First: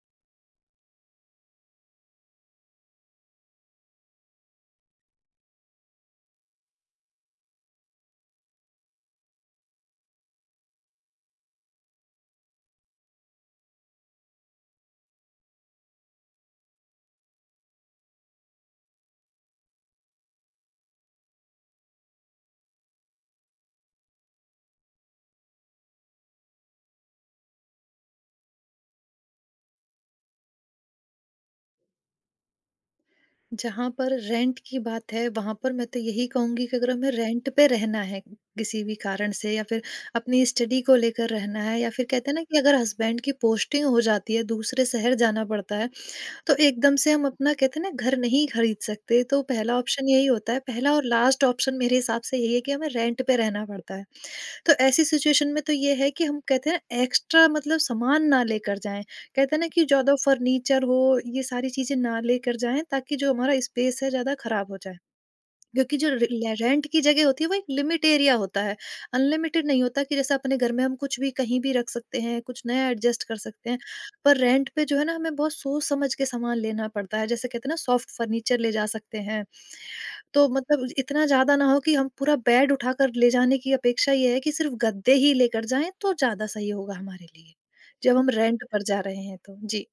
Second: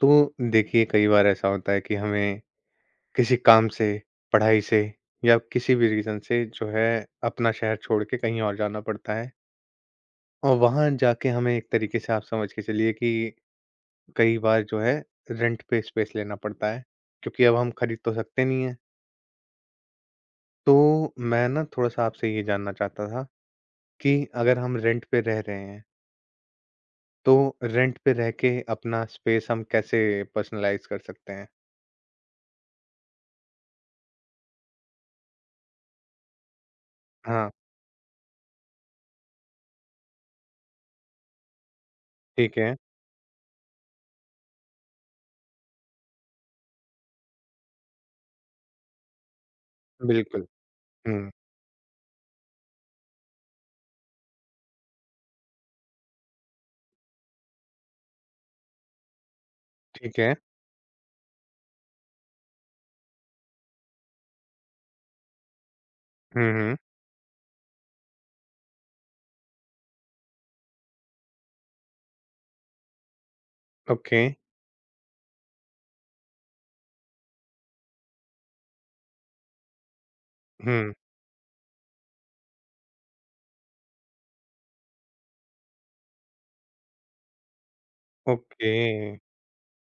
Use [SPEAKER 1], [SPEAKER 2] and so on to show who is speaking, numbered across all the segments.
[SPEAKER 1] तो देखिए कई बार ऐसा होता है कि हमें किसी काम से, पढ़ाई से या किसी भी रीज़न से जो है अपना शहर छोड़ के कहीं और जाना पड़ता है और वहाँ जाके हमें एक तरीके से आप समझ के चलिए कि कई बार जो है रेंट पे स्पेस लेना पड़ता है क्योंकि अब हम खरीद तो सकते नहीं हैं। तो मैं ना थोड़ा-सा आपसे ये जानना चाहता था कि अगर हम रेंट पे रह रहे हैं, तो रेंट पे रह के अपना स्पेस हम कैसे पर्सनलाइज़ कर सकते हैं?
[SPEAKER 2] जहाँ पर रेंट की बात है, वहाँ पर मैं तो यही कहूँगी कि अगर हमें रेंट
[SPEAKER 1] हाँ,
[SPEAKER 2] पे रहना है किसी भी कारण से या फिर अपनी स्टडी को लेकर रहना है, या फिर कहते हैं ना
[SPEAKER 1] ठीक
[SPEAKER 2] कि
[SPEAKER 1] है।
[SPEAKER 2] अगर हस्बैंड की पोस्टिंग हो जाती है, दूसरे शहर जाना पड़ता है, तो एकदम से हम अपना कहते हैं ना घर नहीं खरीद सकते। तो पहला ऑप्शन यही
[SPEAKER 1] बिल्कुल।
[SPEAKER 2] होता है, पहला और
[SPEAKER 1] हुँ,
[SPEAKER 2] लास्ट ऑप्शन मेरे हिसाब से यही है कि हमें रेंट पे रहना पड़ता है। तो ऐसी सिचुएशन में तो ये है कि हम कहते हैं एक्स्ट्रा मतलब सामान ना लेकर जाएं, कहते हैं ना कि ज्यादा
[SPEAKER 1] ठीक है।
[SPEAKER 2] फर्नीचर हो, ये सारी चीजें ना लेकर जाएं ताकि जो हमारा स्पेस है ज्यादा खराब हो जाए। क्योंकि जो रे-
[SPEAKER 1] हुँ,
[SPEAKER 2] ले-
[SPEAKER 1] हुँ।
[SPEAKER 2] रेंट की जगह होती है वो एक लिमिट एरिया होता है, अनलिमिटेड नहीं होता। कि जैसे अपने घर में हम कुछ भी कहीं भी रख सकते हैं, कुछ नया एडजस्ट कर सकते हैं,
[SPEAKER 1] ओके।
[SPEAKER 2] पर रेंट पे जो है ना हमें बहुत सोच समझ के सामान लेना पड़ता है। जैसे कहते हैं ना सॉफ्ट फर्नीचर ले जा सकते हैं, तो मतलब
[SPEAKER 1] हुँ,
[SPEAKER 2] इतना ज्यादा ना हो कि हम पूरा बेड उठाकर ले जाने की अपेक्षा ये है कि सिर्फ गद्दे ही लेकर जाएं तो ज्यादा सही होगा हमारे लिए जब हम रेंट
[SPEAKER 1] ओके।
[SPEAKER 2] पर जा रहे हैं। तो जी,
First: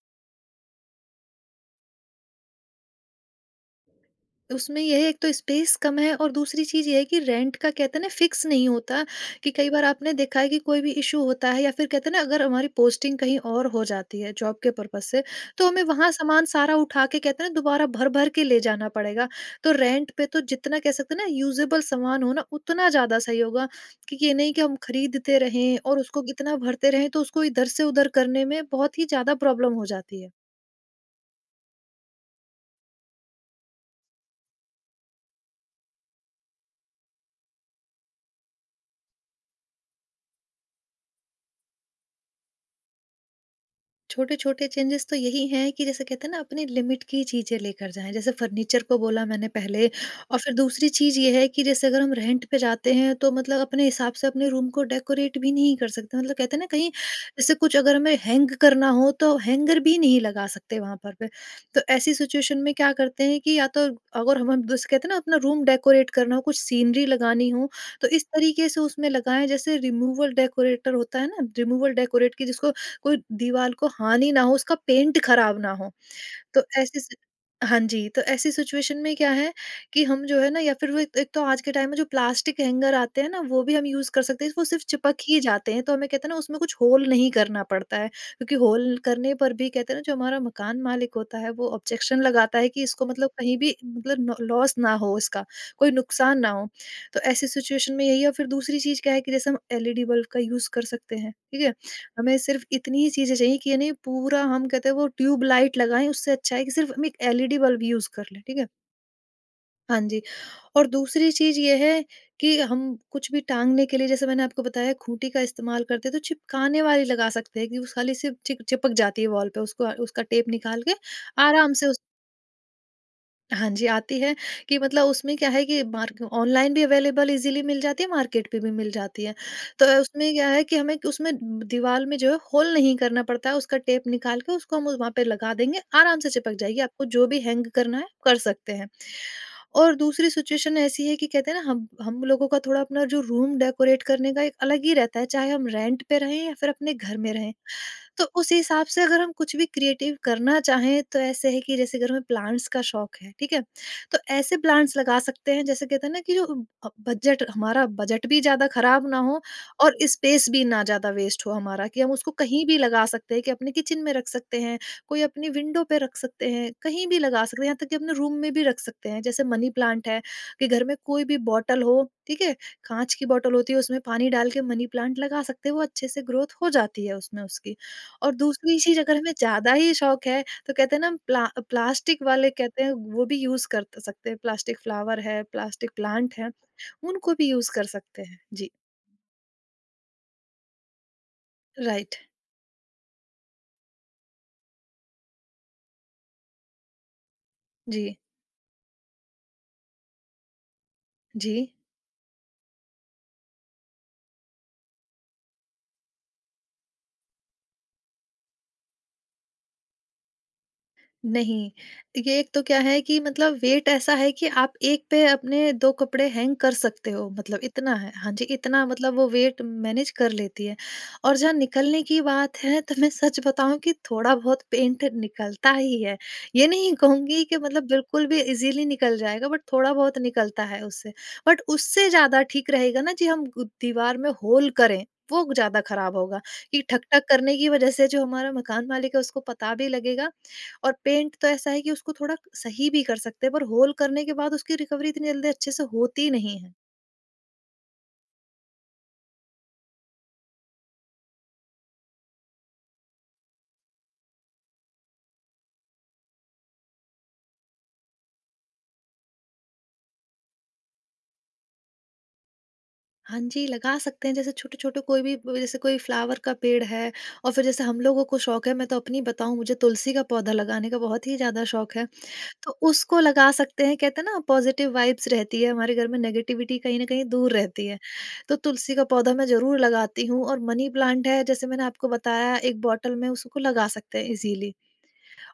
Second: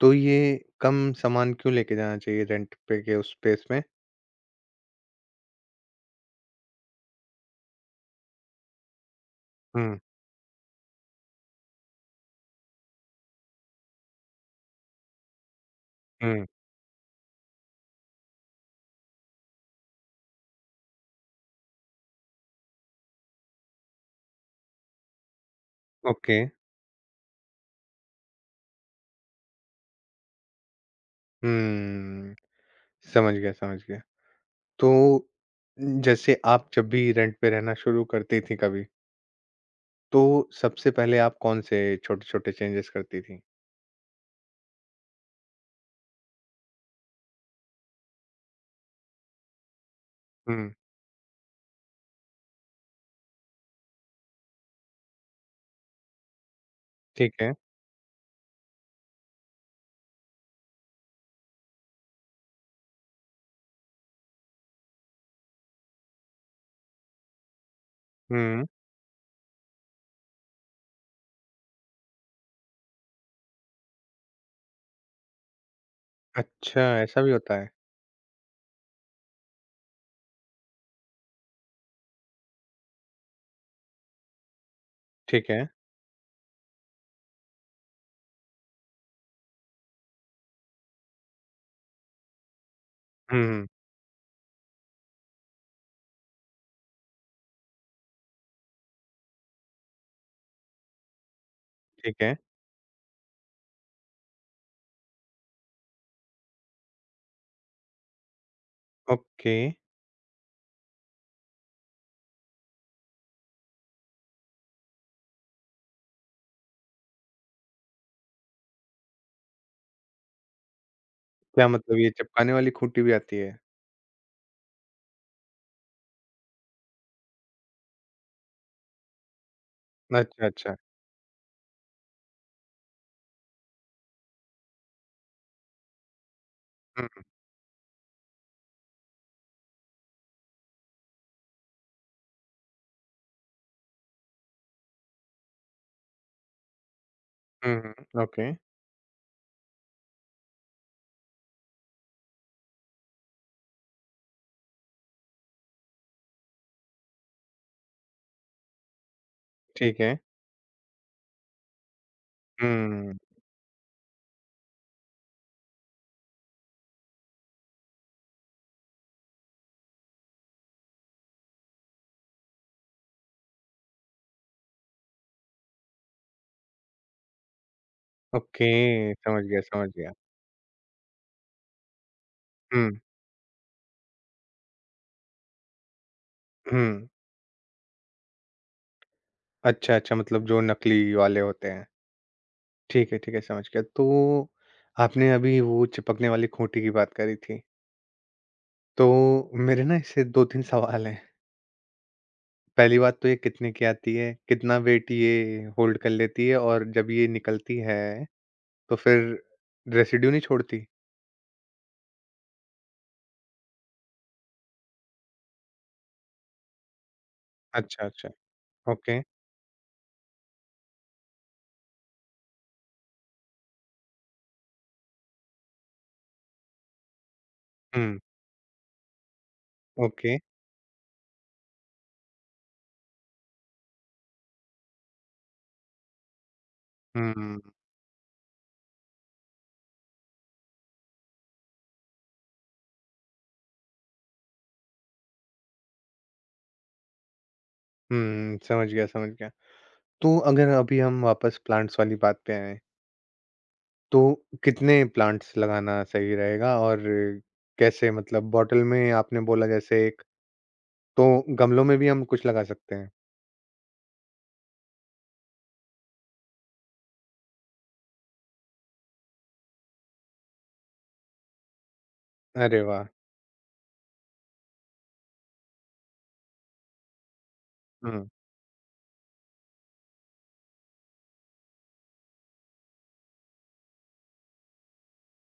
[SPEAKER 1] तो ये कम सामान क्यों लेके जाना चाहिए रेंट पे के उस स्पेस में?
[SPEAKER 2] उसमें ये है एक तो स्पेस कम है और दूसरी चीज़ ये है कि रेंट का कहते हैं ना फिक्स नहीं होता। कि कई बार
[SPEAKER 1] हुँ,
[SPEAKER 2] आपने देखा है कि कोई भी इशू होता है या फिर कहते हैं ना अगर हमारी पोस्टिंग कहीं और हो जाती है जॉब के पर्पज से, तो हमें वहां सामान
[SPEAKER 1] हुँ,
[SPEAKER 2] सारा उठा के कहते हैं ना दोबारा भर भर के ले जाना पड़ेगा। तो रेंट पे तो जितना कह सकते हैं ना यूजेबल सामान होना उतना ज्यादा सही होगा। कि ये नहीं कि हम खरीदते रहें और उसको
[SPEAKER 1] ओके।
[SPEAKER 2] इतना भरते रहें, तो उसको इधर से उधर करने में बहुत ही ज्यादा प्रॉब्लम हो जाती है।
[SPEAKER 1] हुँ, समझ गया, समझ गया। तो जैसे आप जब भी रेंट पे रहना शुरू करती थीं कभी, तो सबसे पहले आप कौन-से छोटे-छोटे चेंजेस करती थीं?
[SPEAKER 2] छोटे-छोटे चेंजेस तो यही हैं कि जैसे कहते हैं ना अपनी लिमिट की चीज़ें लेकर जाएँ। जैसे फर्नीचर को बोला मैंने पहले, और फिर
[SPEAKER 1] हुँ,
[SPEAKER 2] दूसरी चीज़ ये है कि जैसे अगर हम रेंट पे जाते हैं तो मतलब अपने हिसाब से अपने रूम को डेकोरेट भी नहीं कर सकते। मतलब कहते हैं ना कहीं
[SPEAKER 1] ठीक है।
[SPEAKER 2] जैसे कुछ अगर हमें हैंग करना हो तो हैंगर भी नहीं लगा सकते वहाँ पर पे। तो ऐसी सिचुएशन में क्या करते हैं कि या तो अगर हम जैसे कहते हैं ना अपना रूम डेकोरेट करना हो, कुछ सीनरी लगानी हो, तो इस
[SPEAKER 1] हुँ।
[SPEAKER 2] तरीके से उसमें लगाएँ जैसे रिमूवल डेकोरेटर होता है ना, रिमूवल डेकोरेट की जिसको कोई दीवाल को हानि ना हो, उसका पेंट खराब ना हो। तो
[SPEAKER 1] अच्छा,
[SPEAKER 2] ऐसी सि
[SPEAKER 1] ऐसा भी होता है।
[SPEAKER 2] हाँ जी, तो ऐसी सिचुएशन में क्या है कि हम जो है ना या फिर वो एक एक तो आज के टाइम में जो प्लास्टिक हैंगर आते हैं ना, वो भी हम यूज़ कर सकते हैं, वो सिर्फ़ चिपक ही
[SPEAKER 1] ठीक है।
[SPEAKER 2] जाते हैं। तो हमें कहते हैं ना उसमें कुछ होल नहीं करना पड़ता है, क्योंकि होल करने पर भी कहते हैं ना जो हमारा मकान मालिक होता है वो ऑब्जेक्शन लगाता है कि इसको मतलब
[SPEAKER 1] हुँ,
[SPEAKER 2] कहीं
[SPEAKER 1] हुँ,
[SPEAKER 2] भी मतलब न लॉस ना हो इसका, कोई नुकसान ना हो। तो ऐसी सिचुएशन में यही है, फिर दूसरी चीज़ क्या है कि जैसे हम एलईडी बल्ब का यूज़ कर सकते हैं, ठीक है?
[SPEAKER 1] ठीक है।
[SPEAKER 2] हमें सिर्फ इतनी ही चीज़ें चाहिए कि यानी पूरा हम कहते हैं वो ट्यूबलाइट लगाएँ, उससे अच्छा है कि सिर्फ हम एक एलईडी बल्ब यूज़ कर लें, ठीक है?
[SPEAKER 1] ओके।
[SPEAKER 2] हाँ जी, और दूसरी चीज़ ये है कि हम कुछ भी टाँगने के लिए जैसे मैंने आपको बताया खूंटी का इस्तेमाल करते हैं, तो चिपकाने वाली लगा सकते हैं कि उस खाली सिर्फ चिक चिपक जाती है वॉल पे, उसको उसका टेप निकाल के
[SPEAKER 1] क्या
[SPEAKER 2] आराम से।
[SPEAKER 1] मतलब ये चिपकाने वाली खूंटी भी आती है?
[SPEAKER 2] हाँ जी, आती है। कि मतलब उसमें क्या है कि मार्क ऑनलाइन भी अवेलेबल ईज़िली मिल जाती है, मार्केट पे भी मिल जाती है। तो उसमें
[SPEAKER 1] अच्छा,
[SPEAKER 2] क्या है
[SPEAKER 1] अच्छा।
[SPEAKER 2] कि हमें कि उसमें दीवार में जो है होल नहीं करना पड़ता है, उसका टेप निकाल के उसको हम वहाँ पे लगा देंगे, आराम से चिपक जाएगी, आपको
[SPEAKER 1] हुँ।
[SPEAKER 2] जो भी हैंग करना है, कर सकते हैं। और दूसरी सिचुएशन ऐसी है कि कहते हैं ना हम लोगों का थोड़ा अपना जो रूम डेकोरेट करने का एक अलग ही रहता है, चाहे हम रेंट पे रहें या फिर अपने घर में रहें।
[SPEAKER 1] हुँ, हुँ।
[SPEAKER 2] तो
[SPEAKER 1] ओके,
[SPEAKER 2] उस हिसाब से अगर हम कुछ भी क्रिएटिव करना चाहें तो ऐसे है कि जैसे अगर हमें प्लांट्स का शौक है, ठीक है? तो ऐसे प्लांट्स लगा सकते हैं जैसे कहते हैं ना कि जो बजट हमारा बजट भी ज़्यादा ख़राब ना हो और
[SPEAKER 1] ठीक है।
[SPEAKER 2] स्पेस भी ना ज़्यादा वेस्ट हो हमारा। कि हम उसको कहीं भी लगा
[SPEAKER 1] हुँ,
[SPEAKER 2] सकते हैं, कि अपने किचन में रख सकते हैं, कोई अपनी विंडो पे रख सकते हैं, कहीं भी लगा सकते हैं, यहाँ तक कि अपने रूम में भी रख सकते हैं। जैसे मनी प्लांट है, कि घर में कोई भी बॉटल हो, ठीक है? काँच की बॉटल होती है उसमें पानी डाल के मनी प्लांट लगा सकते हैं, वो अच्छे से ग्रोथ हो जाती है उसमें उसकी। और दूसरी चीज़
[SPEAKER 1] ओके,
[SPEAKER 2] अगर हमें
[SPEAKER 1] समझ गया,
[SPEAKER 2] ज़्यादा
[SPEAKER 1] समझ
[SPEAKER 2] ही
[SPEAKER 1] गया।
[SPEAKER 2] शौक है, तो कहते हैं ना हम प्लास्टिक वाले कहते हैं
[SPEAKER 1] हुँ,
[SPEAKER 2] वो भी यूज़ कर सकते हैं, प्लास्टिक फ्लावर है, प्लास्टिक प्लांट है,
[SPEAKER 1] हुँ।
[SPEAKER 2] उनको भी यूज़ कर सकते हैं। जी,
[SPEAKER 1] अच्छा, अच्छा मतलब जो नकली वाले होते हैं।
[SPEAKER 2] राइट।
[SPEAKER 1] ठीक है, समझ गया। तो आपने अभी वो चिपकने वाली खूंटी की बात करी थी,
[SPEAKER 2] जी,
[SPEAKER 1] तो मेरे ना इससे 2-3 सवाल हैं।
[SPEAKER 2] जी।
[SPEAKER 1] पहली बात तो ये कितने की आती है? कितना वेट ये होल्ड कर लेती है? और जब ये निकलती है, तो फिर रेसिड्यू नहीं छोड़ती?
[SPEAKER 2] नहीं, ये एक तो क्या है कि मतलब वेट ऐसा है कि आप एक पे अपने 2 कपड़े हैंग कर सकते हो, मतलब इतना
[SPEAKER 1] अच्छा,
[SPEAKER 2] है।
[SPEAKER 1] अच्छा।
[SPEAKER 2] हाँ जी, इतना मतलब
[SPEAKER 1] ओके।
[SPEAKER 2] वो वेट मैनेज कर लेती है। और जहाँ निकलने की बात है तो मैं सच बताऊँ कि थोड़ा बहुत पेंट निकलता ही है। ये नहीं कहूँगी कि मतलब
[SPEAKER 1] हुँ,
[SPEAKER 2] बिल्कुल भी ईज़िली निकल जाएगा बट थोड़ा बहुत
[SPEAKER 1] ओके।
[SPEAKER 2] निकलता है उससे। बट उससे ज़्यादा ठीक रहेगा ना जी हम ग दीवार में होल करें, वो ज़्यादा खराब होगा। कि ठक-ठक करने
[SPEAKER 1] हुँ,
[SPEAKER 2] की वज़ह से जो हमारा मकान मालिक है उसको पता भी लगेगा, और पेंट तो ऐसा है कि उसको थोड़ा सही भी कर सकते हैं पर होल करने के बाद उसकी रिकवरी इतनी जल्दी अच्छे से होती नहीं है।
[SPEAKER 1] हुँ, समझ गया, समझ गया। तो अगर अभी हम वापस प्लांट्स वाली बात पे आएँ, तो कितने प्लांट्स लगाना सही रहेगा और कैसे? मतलब बॉटल में आपने बोला जैसे 1, तो गमलों में भी हम कुछ लगा सकते हैं?
[SPEAKER 2] हाँ जी, लगा सकते हैं जैसे छोटे-छोटे कोई भी जैसे कोई फ्लावर का पेड़ है, और फिर जैसे हम लोगों को शौक है, मैं तो अपनी बताऊँ मुझे तुलसी का पौधा लगाने का बहुत ही ज़्यादा शौक है। तो
[SPEAKER 1] अरे वाह!
[SPEAKER 2] उसको लगा सकते हैं, कहते हैं ना पॉज़िटिव वाइब्स रहती है, हमारे घर में नेगेटिविटी कहीं न कहीं दूर रहती है।
[SPEAKER 1] हुँ,
[SPEAKER 2] तो तुलसी का पौधा मैं ज़रूर लगाती हूँ, और मनी प्लांट है जैसे मैंने आपको बताया एक बॉटल में उसको लगा सकते हैं इज़िली।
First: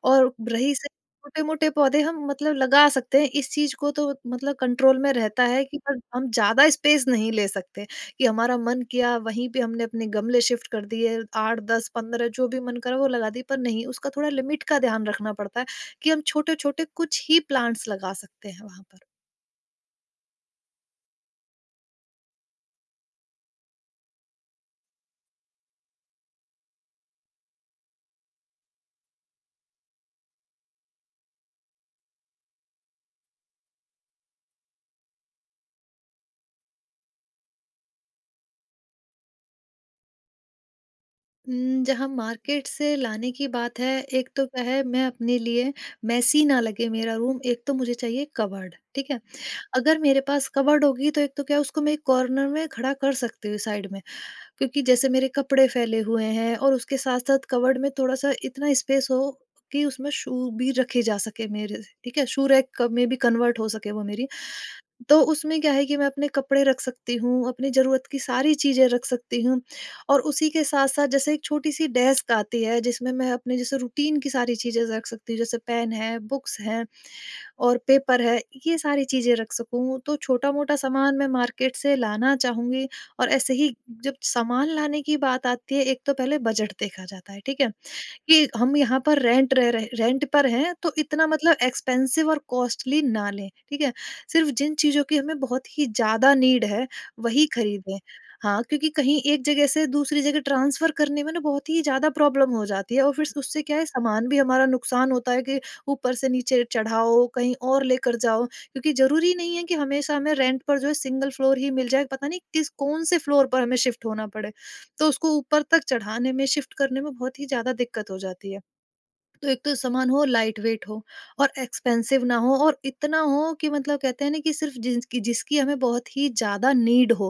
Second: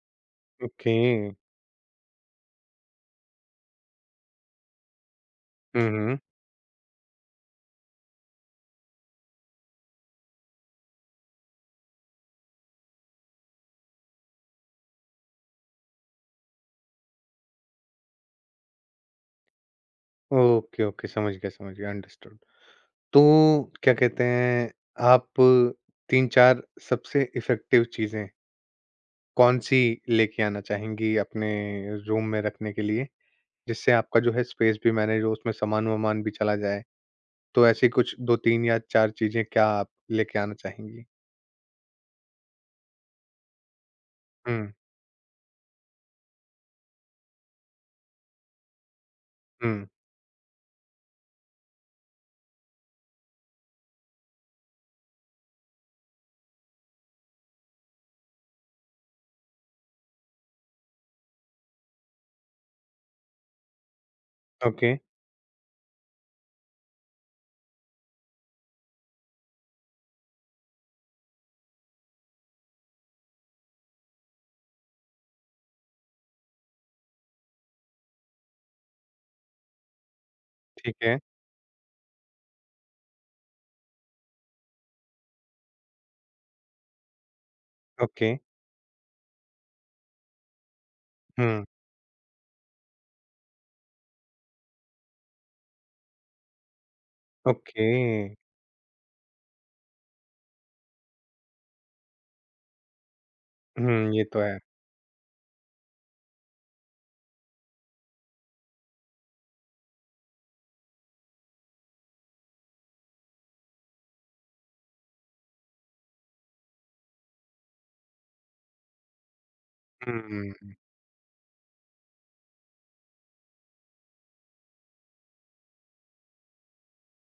[SPEAKER 2] और रही से
[SPEAKER 1] ओके।
[SPEAKER 2] छोटे-मोटे पौधे हम मतलब लगा सकते हैं, इस चीज़ को तो मतलब कंट्रोल में रहता है कि
[SPEAKER 1] हुँ,
[SPEAKER 2] पर
[SPEAKER 1] हुँ।
[SPEAKER 2] हम ज़्यादा स्पेस नहीं ले सकते, कि हमारा मन किया वहीं पे हमने अपने गमले शिफ्ट कर दिए, 8, 10, 15 जो भी मन करा वो लगा दी, पर नहीं उसका थोड़ा लिमिट का ध्यान रखना पड़ता है कि हम छोटे-छोटे कुछ ही प्लांट्स लगा सकते हैं वहाँ पर।
[SPEAKER 1] ओके, ओके, समझ गया, अंडरस्टूड। तो क्या कहते हैं, आप 3-4 सबसे इफ़ेक्टिव चीज़ें कौन-सी लेके आना चाहेंगी अपने रूम में रखने के लिए, जिससे आपका जो है स्पेस भी मैनेज हो, उसमें सामान-वामान भी चला जाए? तो ऐसी कुछ 2-3 या 4 चीज़ें क्या आप लेके आना चाहेंगी?
[SPEAKER 2] जहाँ मार्केट से लाने की बात है, एक तो
[SPEAKER 1] हुँ,
[SPEAKER 2] क्या है मैं अपने लिए मेसी ना लगे मेरा रूम, एक तो मुझे चाहिए कबर्ड, ठीक है?
[SPEAKER 1] हुँ,
[SPEAKER 2] अगर मेरे पास कबर्ड होगी तो एक तो क्या उसको मैं एक कॉर्नर में खड़ा कर सकती हूँ साइड में। क्योंकि जैसे मेरे कपड़े फैले हुए हैं और उसके साथ-साथ कबर्ड में थोड़ा-सा इतना स्पेस हो कि उसमें शू भी रखे जा सके मेरे, ठीक है? शू रैक क में भी कन्वर्ट हो सके वो मेरी।
[SPEAKER 1] ओके,
[SPEAKER 2] तो उसमें क्या है कि मैं अपने कपड़े रख सकती हूँ, अपनी ज़रूरत की सारी चीज़ें रख सकती हूँ, और उसी के साथ-साथ जैसे एक छोटी-सी डेस्क आती है जिसमें मैं अपने जैसे रूटीन की सारी चीज़ें रख सकती हूँ, जैसे पेन है, बुक्स हैं और पेपर है, ये सारी चीज़ें रख सकूँ। तो छोटा-मोटा
[SPEAKER 1] ठीक
[SPEAKER 2] सामान
[SPEAKER 1] है,
[SPEAKER 2] मैं मार्केट से लाना चाहूँगी, और ऐसे ही जब सामान लाने की बात आती है, एक तो पहले बजट देखा जाता है, ठीक है?
[SPEAKER 1] ओके,
[SPEAKER 2] कि हम यहाँ पर रेंट रह रहे रेंट पर हैं, तो इतना मतलब
[SPEAKER 1] हुँ,
[SPEAKER 2] एक्सपेंसिव और कॉस्टली ना लें, ठीक है? सिर्फ़ जिन चीज़ों की हमें बहुत ही ज़्यादा नीड है, वही
[SPEAKER 1] ओके,
[SPEAKER 2] खरीदें। हाँ, क्योंकि कहीं एक जगह से दूसरी जगह ट्रांसफ़र करने में ना बहुत ही ज़्यादा प्रॉब्लम हो जाती है और फिर उससे क्या है
[SPEAKER 1] हुँ, ये
[SPEAKER 2] सामान भी
[SPEAKER 1] तो है।
[SPEAKER 2] हमारा नुकसान होता है कि ऊपर से नीचे चढ़ाओ, कहीं और लेकर जाओ, क्योंकि ज़रूरी नहीं है कि हमेशा हमें रेंट पर जो है सिंगल फ्लोर ही मिल जाए, पता नहीं किस कौन-से फ्लोर पर हमें शिफ्ट होना पड़े। तो उसको ऊपर तक चढ़ाने में, शिफ्ट करने में बहुत ही ज़्यादा दिक्कत हो जाती है। तो एक तो सामान हो, लाइट
[SPEAKER 1] हुँ,
[SPEAKER 2] वेट हो और एक्सपेंसिव ना हो और इतना हो कि मतलब कहते हैं ना कि सिर्फ़ जिसकी जिसकी हमें बहुत ही ज़्यादा नीड हो,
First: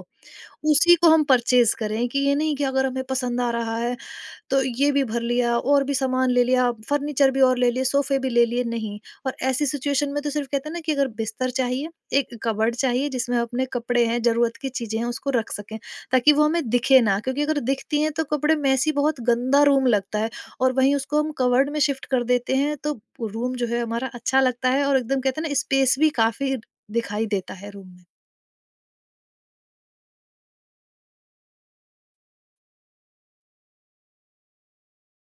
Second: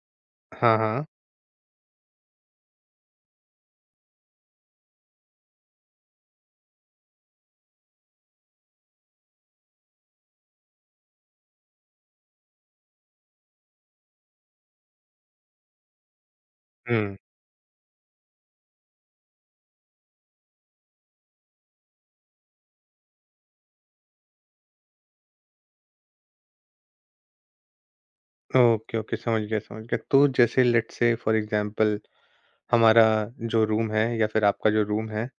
[SPEAKER 1] हाँ,
[SPEAKER 2] उसी
[SPEAKER 1] हाँ,
[SPEAKER 2] को हम परचेज़ करें कि ये नहीं कि अगर हमें पसंद आ रहा है तो ये भी भर लिया और भी सामान ले लिया, फर्नीचर भी और ले लिए, सोफ़े भी ले लिए, नहीं। और ऐसी सिचुएशन में तो सिर्फ़ कहते हैं ना कि अगर बिस्तर चाहिए, एक कबर्ड चाहिए जिसमें अपने कपड़े हैं, ज़रूरत की चीज़ें हैं, उसको रख सकें, ताकि वो हमें दिखे
[SPEAKER 1] हुँ,
[SPEAKER 2] ना, क्योंकि अगर दिखती हैं तो कपड़े मेसी, बहुत गंदा रूम लगता है। और वहीं उसको हम कबर्ड में शिफ्ट कर देते हैं तो रूम जो है हमारा अच्छा लगता है और एकदम कहते हैं ना, स्पेस भी काफ़ी दिखाई देता है रूम में।
[SPEAKER 1] ओके, ओके, समझ गया, समझ गया। तो जैसे लेट्स से फॉर एग्ज़ाम्पल हमारा जो रूम है या फिर आपका जो रूम है,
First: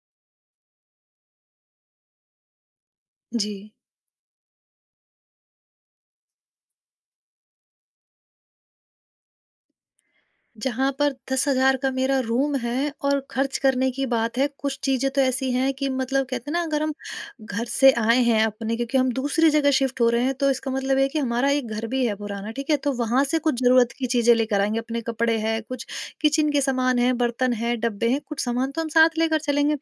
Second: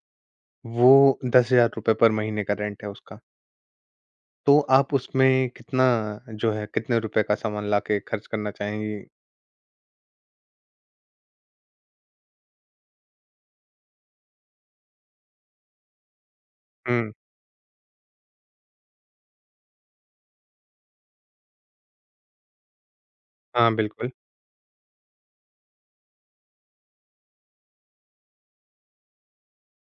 [SPEAKER 1] वो ₹10,000 पर महीने का रेंट है उसका।
[SPEAKER 2] जी।
[SPEAKER 1] तो आप उसमें कितना जो है कितने रुपए का सामान लाके खर्च करना चाहेंगी?
[SPEAKER 2] जहाँ पर 10,000 का मेरा रूम है और खर्च करने की बात है, कुछ चीज़ें तो ऐसी हैं कि मतलब कहते हैं ना, अगर हम
[SPEAKER 1] हुँ,
[SPEAKER 2] घर से आए हैं अपने, क्योंकि हम दूसरी जगह शिफ्ट हो रहे हैं, तो इसका मतलब ये है कि हमारा एक घर भी है पुराना, ठीक है? तो वहाँ से कुछ
[SPEAKER 1] हाँ,
[SPEAKER 2] ज़रूरत की
[SPEAKER 1] बिल्कुल,
[SPEAKER 2] चीज़ें लेकर आएँगे, अपने कपड़े हैं, कुछ किचन के सामान हैं, बर्तन हैं, डब्बे हैं, कुछ सामान तो हम साथ लेकर चलेंगे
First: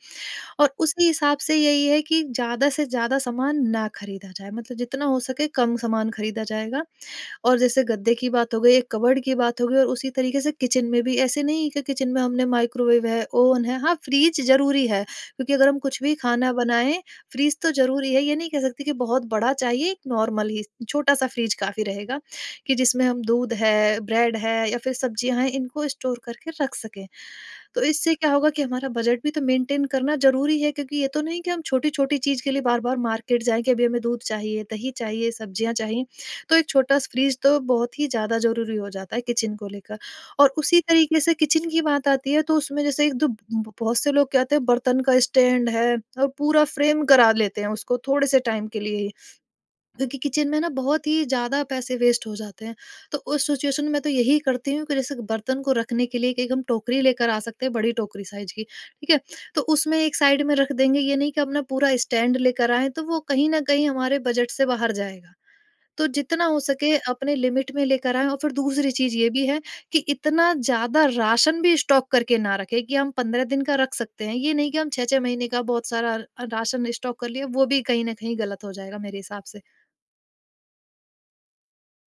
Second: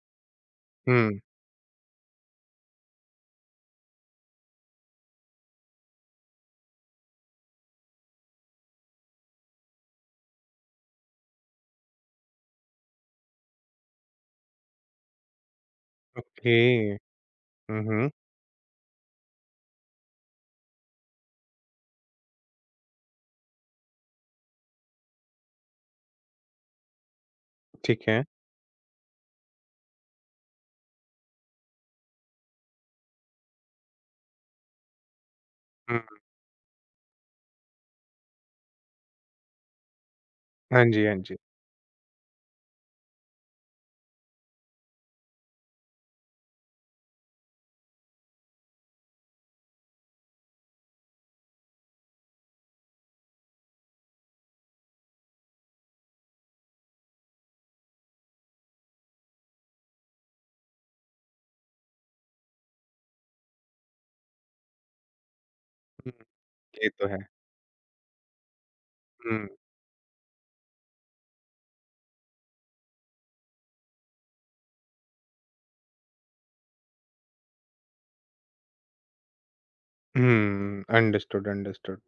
[SPEAKER 2] और उसी
[SPEAKER 1] हुँ,
[SPEAKER 2] हिसाब से यही है कि ज़्यादा से ज़्यादा सामान ना खरीदा जाए, मतलब जितना हो सके कम सामान खरीदा जाएगा। और जैसे गद्दे की बात हो गई, एक कबर्ड की बात हो गई और उसी तरीके से किचन में भी, ऐसे नहीं कि किचन में हमने माइक्रोवेव है, ओवन है, हाँ, फ्रिज ज़रूरी है, क्योंकि अगर हम कुछ भी खाना
[SPEAKER 1] ओके,
[SPEAKER 2] बनाएँ, फ्रिज तो
[SPEAKER 1] हुँ, हुँ,
[SPEAKER 2] ज़रूरी है। ये नहीं कह सकते कि बहुत बड़ा चाहिए, एक नॉर्मल ही छोटा-सा फ्रिज काफ़ी रहेगा, कि जिसमें हम दूध है, ब्रेड है या फिर सब्जियाँ हैं, इनको स्टोर करके रख सकें। तो
[SPEAKER 1] ठीक
[SPEAKER 2] इससे
[SPEAKER 1] है।
[SPEAKER 2] क्या होगा कि हमारा बजट भी तो मेंटेन करना ज़रूरी है, क्योंकि ये तो नहीं कि हम छोटी-छोटी चीज़ के लिए बार-बार मार्केट जाएँ कि अभी हमें दूध चाहिए, दही चाहिए, सब्जियाँ
[SPEAKER 1] हुँ।
[SPEAKER 2] चाहिए। तो एक छोटा स फ्रिज तो बहुत ही ज़्यादा ज़रूरी हो जाता है किचन को लेकर। और उसी
[SPEAKER 1] हाँ जी, हाँ
[SPEAKER 2] तरीके से
[SPEAKER 1] जी।
[SPEAKER 2] किचन की बात आती है तो उसमें जैसे एक दो, ब बहुत से लोग क्या होते हैं, बर्तन का स्टैंड है और पूरा फ्रेम करा लेते हैं उसको, थोड़े से टाइम के लिए ही, क्योंकि किचन में ना बहुत ही ज़्यादा पैसे वेस्ट हो जाते हैं। तो उस सिचुएशन में तो यही करती हूँ कि जैसे बर्तन को रखने के लिए, कि एक हम टोकरी लेकर आ सकते हैं, बड़ी टोकरी साइज़ की, ठीक है? तो उसमें एक साइड में रख देंगे, ये नहीं कि अपना पूरा स्टैंड लेकर आएँ, तो वो कहीं न कहीं हमारे बजट से बाहर जाएगा। तो
[SPEAKER 1] हुँ,
[SPEAKER 2] जितना हो
[SPEAKER 1] ये
[SPEAKER 2] सके
[SPEAKER 1] तो है।
[SPEAKER 2] अपने लिमिट में लेकर आएँ और फिर दूसरी चीज़ ये
[SPEAKER 1] हुँ,
[SPEAKER 2] भी है कि इतना ज़्यादा राशन भी स्टॉक करके ना रखें कि हम 15 दिन का रख सकते हैं। ये नहीं कि हम 6-6 महीने का बहुत सारा राशन स्टॉक कर लिया, वो भी कहीं न कहीं गलत हो जाएगा मेरे हिसाब से।
[SPEAKER 1] हुँ, अंडरस्टूड, अंडरस्टूड।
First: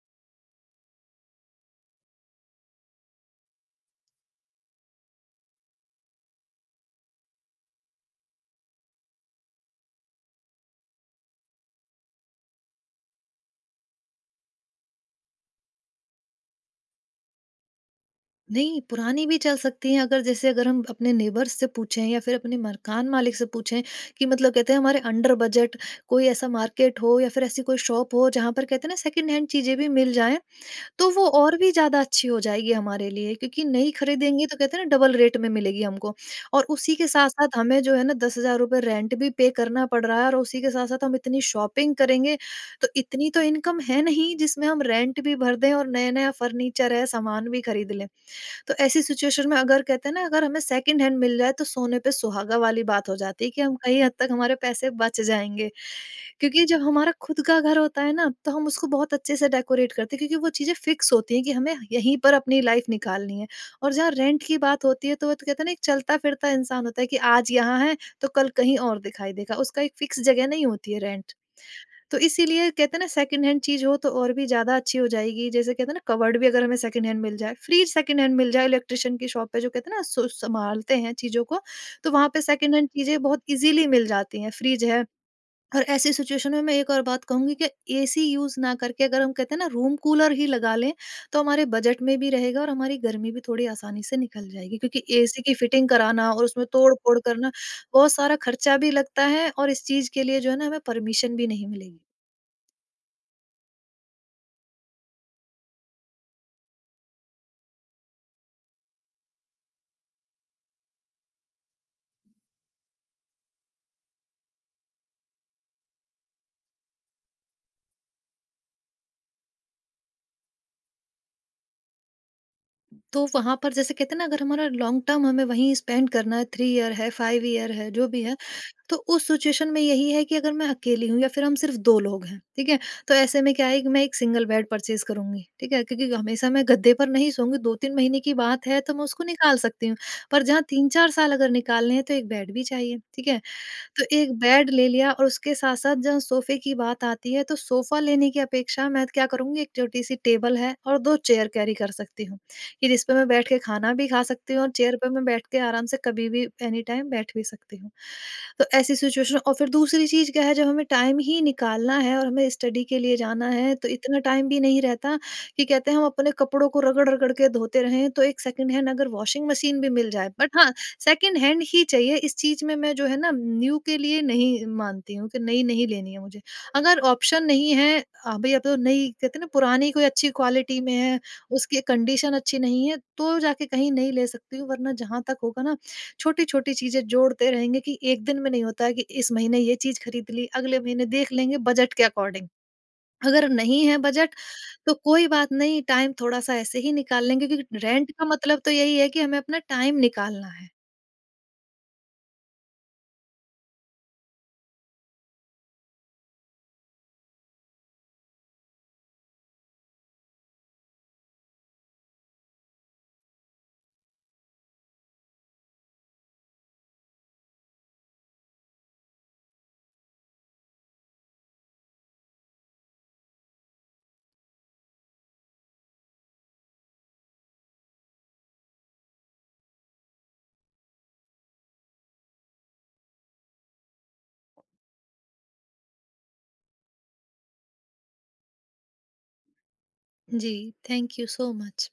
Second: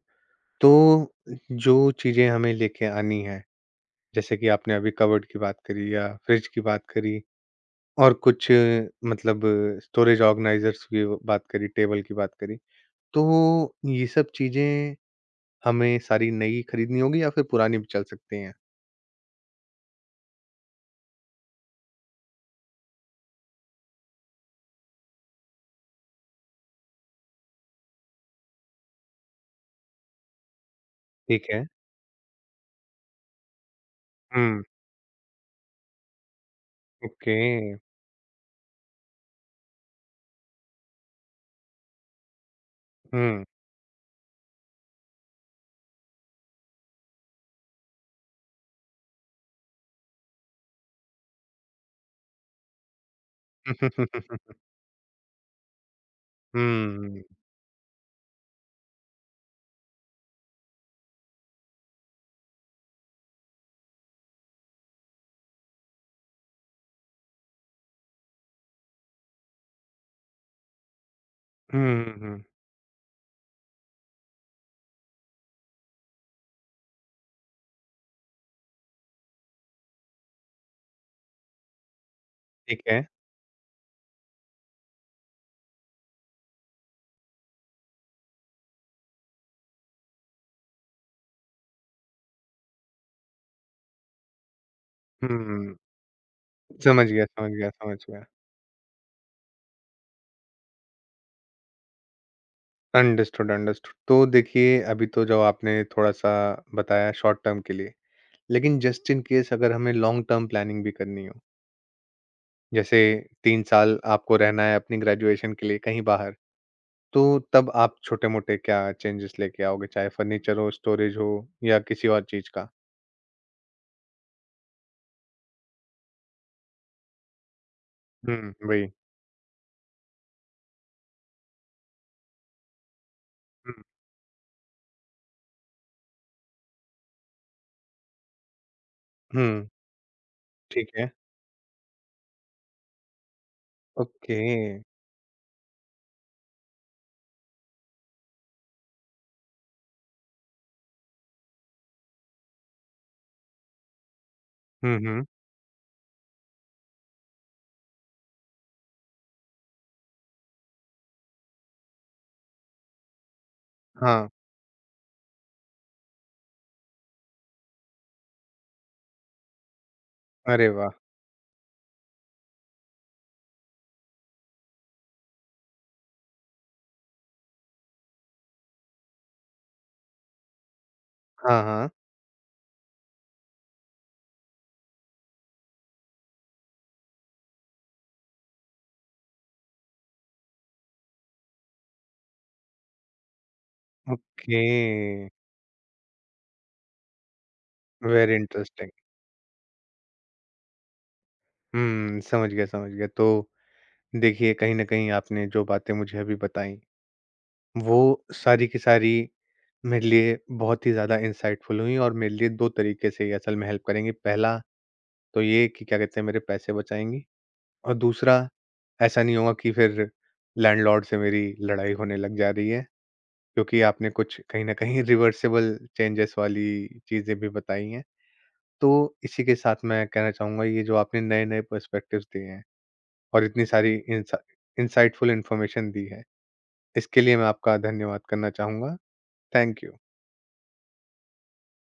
[SPEAKER 1] तो जो चीज़ें हमें लेके आनी हैं, जैसे कि आपने अभी कबर्ड की बात करी या फ्रिज की बात करी और कुछ मतलब स्टोरेज ऑर्गनाइज़र्स की व बात करी, टेबल की बात करी। तो ये सब चीज़ें हमें सारी नई खरीदनी होगी या फिर पुरानी भी चल सकती हैं?
[SPEAKER 2] नहीं, पुरानी भी चल सकती हैं, अगर जैसे, अगर हम अपने नेबर्स से पूछें या फिर अपने मकान मालिक से पूछें कि मतलब कहते हैं हमारे अंडर बजट कोई ऐसा मार्केट हो या फिर ऐसी कोई शॉप हो जहाँ पर कहते हैं ना, सेकंड हैंड चीज़ें भी मिल जाएँ। तो वो
[SPEAKER 1] ठीक
[SPEAKER 2] और
[SPEAKER 1] है।
[SPEAKER 2] भी ज़्यादा अच्छी हो जाएगी हमारे लिए, क्योंकि नहीं खरीदेंगे तो
[SPEAKER 1] हुँ,
[SPEAKER 2] कहते हैं ना, डबल रेट में मिलेगी हमको। और उसी के साथ
[SPEAKER 1] ओके।
[SPEAKER 2] साथ हमें जो है ना, 10,000 रुपये रेंट भी पे करना पड़ रहा है और उसी के साथ साथ हम इतनी शॉपिंग करेंगे, तो इतनी तो
[SPEAKER 1] हुँ।
[SPEAKER 2] इनकम है नहीं जिसमें हम रेंट भी भर दें और नया नया फर्नीचर है, सामान भी खरीद लें। तो ऐसी सिचुएशन में, अगर कहते हैं ना, अगर हमें सेकंड हैंड मिल जाए तो सोने पे सुहागा वाली बात हो जाती है, कि हम
[SPEAKER 1] हुँ,
[SPEAKER 2] कहीं
[SPEAKER 1] हुँ,
[SPEAKER 2] हद तक
[SPEAKER 1] हुँ,
[SPEAKER 2] हमारे पैसे बच जाएँगे।
[SPEAKER 1] हुँ,
[SPEAKER 2] क्योंकि जब हमारा
[SPEAKER 1] हुँ,
[SPEAKER 2] खुद का घर होता है ना, तो हम उसको बहुत अच्छे से डेकोरेट करते हैं, क्योंकि वो चीज़ें फिक्स होती हैं, कि हमें यहीं पर अपनी लाइफ निकालनी है। और जहाँ रेंट की बात होती है, तो वो तो कहते हैं ना, एक चलता-फिरता इंसान होता है, कि आज यहाँ है तो कल कहीं और दिखाई देगा। उसका एक फिक्स जगह नहीं होती है रेंट।
[SPEAKER 1] हुँ,
[SPEAKER 2] तो
[SPEAKER 1] हुँ, हुँ,
[SPEAKER 2] इसीलिए कहते हैं ना, सेकंड हैंड चीज़ हो तो और भी ज़्यादा अच्छी हो जाएगी। जैसे कहते हैं ना, कबर्ड भी अगर हमें सेकंड हैंड मिल जाए, फ्रिज सेकंड हैंड मिल जाए, इलेक्ट्रिशियन की शॉप पे जो कहते हैं ना, सु सँभालते हैं चीज़ों को, तो वहाँ पे सेकंड
[SPEAKER 1] ठीक
[SPEAKER 2] हैंड
[SPEAKER 1] है।
[SPEAKER 2] चीज़ें बहुत इज़ीली मिल जाती हैं, फ्रिज है। और ऐसी सिचुएशन में मैं एक और बात कहूँगी, कि एसी यूज़ ना करके अगर हम कहते हैं ना, रूम कूलर ही लगा लें, तो हमारे बजट में भी रहेगा और हमारी गर्मी भी थोड़ी आसानी से निकल जाएगी। क्योंकि एसी की
[SPEAKER 1] हुँ।
[SPEAKER 2] फिटिंग कराना और उसमें
[SPEAKER 1] समझ
[SPEAKER 2] तोड़-फोड़
[SPEAKER 1] गया,
[SPEAKER 2] करना,
[SPEAKER 1] समझ गया, समझ
[SPEAKER 2] बहुत
[SPEAKER 1] गया।
[SPEAKER 2] सारा खर्चा भी लगता है और इस चीज़ के लिए जो है ना, हमें परमिशन भी नहीं मिलेगी।
[SPEAKER 1] Understood, understood. तो देखिए, अभी तो जो आपने थोड़ा-सा बताया शॉर्ट टर्म के लिए, लेकिन जस्ट इन केस अगर हमें लॉन्ग टर्म प्लानिंग भी करनी हो, जैसे 3 साल आपको रहना है अपनी ग्रेजुएशन के लिए कहीं बाहर, तो तब आप छोटे-मोटे क्या चेंजेस लेके आओगे? चाहे फर्नीचर हो, स्टोरेज हो या किसी और चीज़ का?
[SPEAKER 2] तो वहाँ पर जैसे कहते हैं ना, अगर हमारा लॉन्ग टर्म हमें वहीं स्पेंड करना है, 3 ईयर है, 5 ईयर है, जो भी है,
[SPEAKER 1] हुँ, वही।
[SPEAKER 2] तो उस सिचुएशन में यही है कि अगर मैं अकेली हूँ या फिर हम सिर्फ 2 लोग हैं, ठीक है? तो ऐसे में क्या है
[SPEAKER 1] हुँ,
[SPEAKER 2] कि मैं एक सिंगल बेड परचेज़ करूँगी, ठीक है? क्योंकि हमेशा मैं गद्दे पर नहीं सोऊँगी, 2-3 महीने की बात है तो मैं उसको
[SPEAKER 1] हुँ,
[SPEAKER 2] निकाल सकती हूँ, पर जहाँ
[SPEAKER 1] ठीक है।
[SPEAKER 2] 3-4 साल अगर निकालने हैं तो एक बेड भी चाहिए, ठीक है? तो एक
[SPEAKER 1] ओके।
[SPEAKER 2] बेड ले लिया और उसके साथ-साथ जहाँ सोफ़े की बात आती है, तो सोफ़ा लेने की अपेक्षा मैं क्या करूँगी, एक छोटी-सी टेबल है और 2 चेयर कैरी कर सकती हूँ, कि जिस पे मैं बैठ के खाना भी खा सकती हूँ और चेयर
[SPEAKER 1] हुँ,
[SPEAKER 2] पे मैं
[SPEAKER 1] हुँ।
[SPEAKER 2] बैठ के आराम से कभी भी एनी टाइम बैठ भी सकती हूँ। तो ऐसी सिचुएशन, और फिर दूसरी चीज़ क्या है, जब हमें टाइम ही निकालना है और हमें स्टडी के लिए जाना है, तो इतना
[SPEAKER 1] हाँ,
[SPEAKER 2] टाइम भी नहीं रहता कि कहते हैं हम अपने कपड़ों को रगड़-रगड़ के धोते रहें, तो एक सेकंड हैंड अगर वॉशिंग मशीन भी मिल जाए, बट
[SPEAKER 1] अरे
[SPEAKER 2] हाँ,
[SPEAKER 1] वाह!
[SPEAKER 2] सेकंड हैंड ही चाहिए। इस चीज़ में मैं जो है ना, न्यू के लिए नहीं मानती हूँ कि नई नहीं लेनी है मुझे। अगर ऑप्शन नहीं है, भई अब तो नई, कहते हैं ना, पुरानी कोई अच्छी क्वालिटी में है,
[SPEAKER 1] हाँ,
[SPEAKER 2] उसकी
[SPEAKER 1] हाँ।
[SPEAKER 2] कंडीशन अच्छी नहीं है, तो जाके कहीं नई ले सकती हूँ, वरना जहाँ तक होगा ना, छोटी-छोटी चीज़ें जोड़ते रहेंगे कि एक दिन में नहीं होता है, कि इस महीने ये चीज़ खरीद ली, अगले महीने देख लेंगे बजट के अकॉर्डिंग। अगर नहीं है बजट
[SPEAKER 1] ओके,
[SPEAKER 2] तो कोई बात नहीं, टाइम थोड़ा-सा ऐसे ही निकाल लेंगे, क्योंकि रेंट का
[SPEAKER 1] वेरी
[SPEAKER 2] मतलब तो
[SPEAKER 1] इंटरेस्टिंग।
[SPEAKER 2] यही है कि हमें अपना टाइम निकालना है।
[SPEAKER 1] हुँ, समझ गया, समझ गया। तो देखिए, कहीं न कहीं आपने जो बातें मुझे अभी बताई, वो सारी की सारी मेरे लिए बहुत ही ज़्यादा इंसाइटफुल हुई और मेरे लिए 2 तरीके से ये असल में हेल्प करेंगी। पहला तो ये कि क्या कहते हैं, मेरे पैसे बचाएँगी और दूसरा ऐसा नहीं होगा कि फिर लैंडलॉर्ड से मेरी लड़ाई होने लग जा रही है, क्योंकि आपने कुछ कहीं न कहीं रिवर्सिबल चेंजेज़ वाली चीज़ें भी बताई हैं। तो इसी के साथ मैं कहना चाहूँगा, ये जो आपने नए-नए पर्सपेक्टिव्स दिए हैं और इतनी सारी इंसाइटफुल इन्फॉर्मेशन दी है। इसके लिए मैं आपका धन्यवाद करना चाहूँगा। Thank you.
[SPEAKER 2] Ji, thank you so much.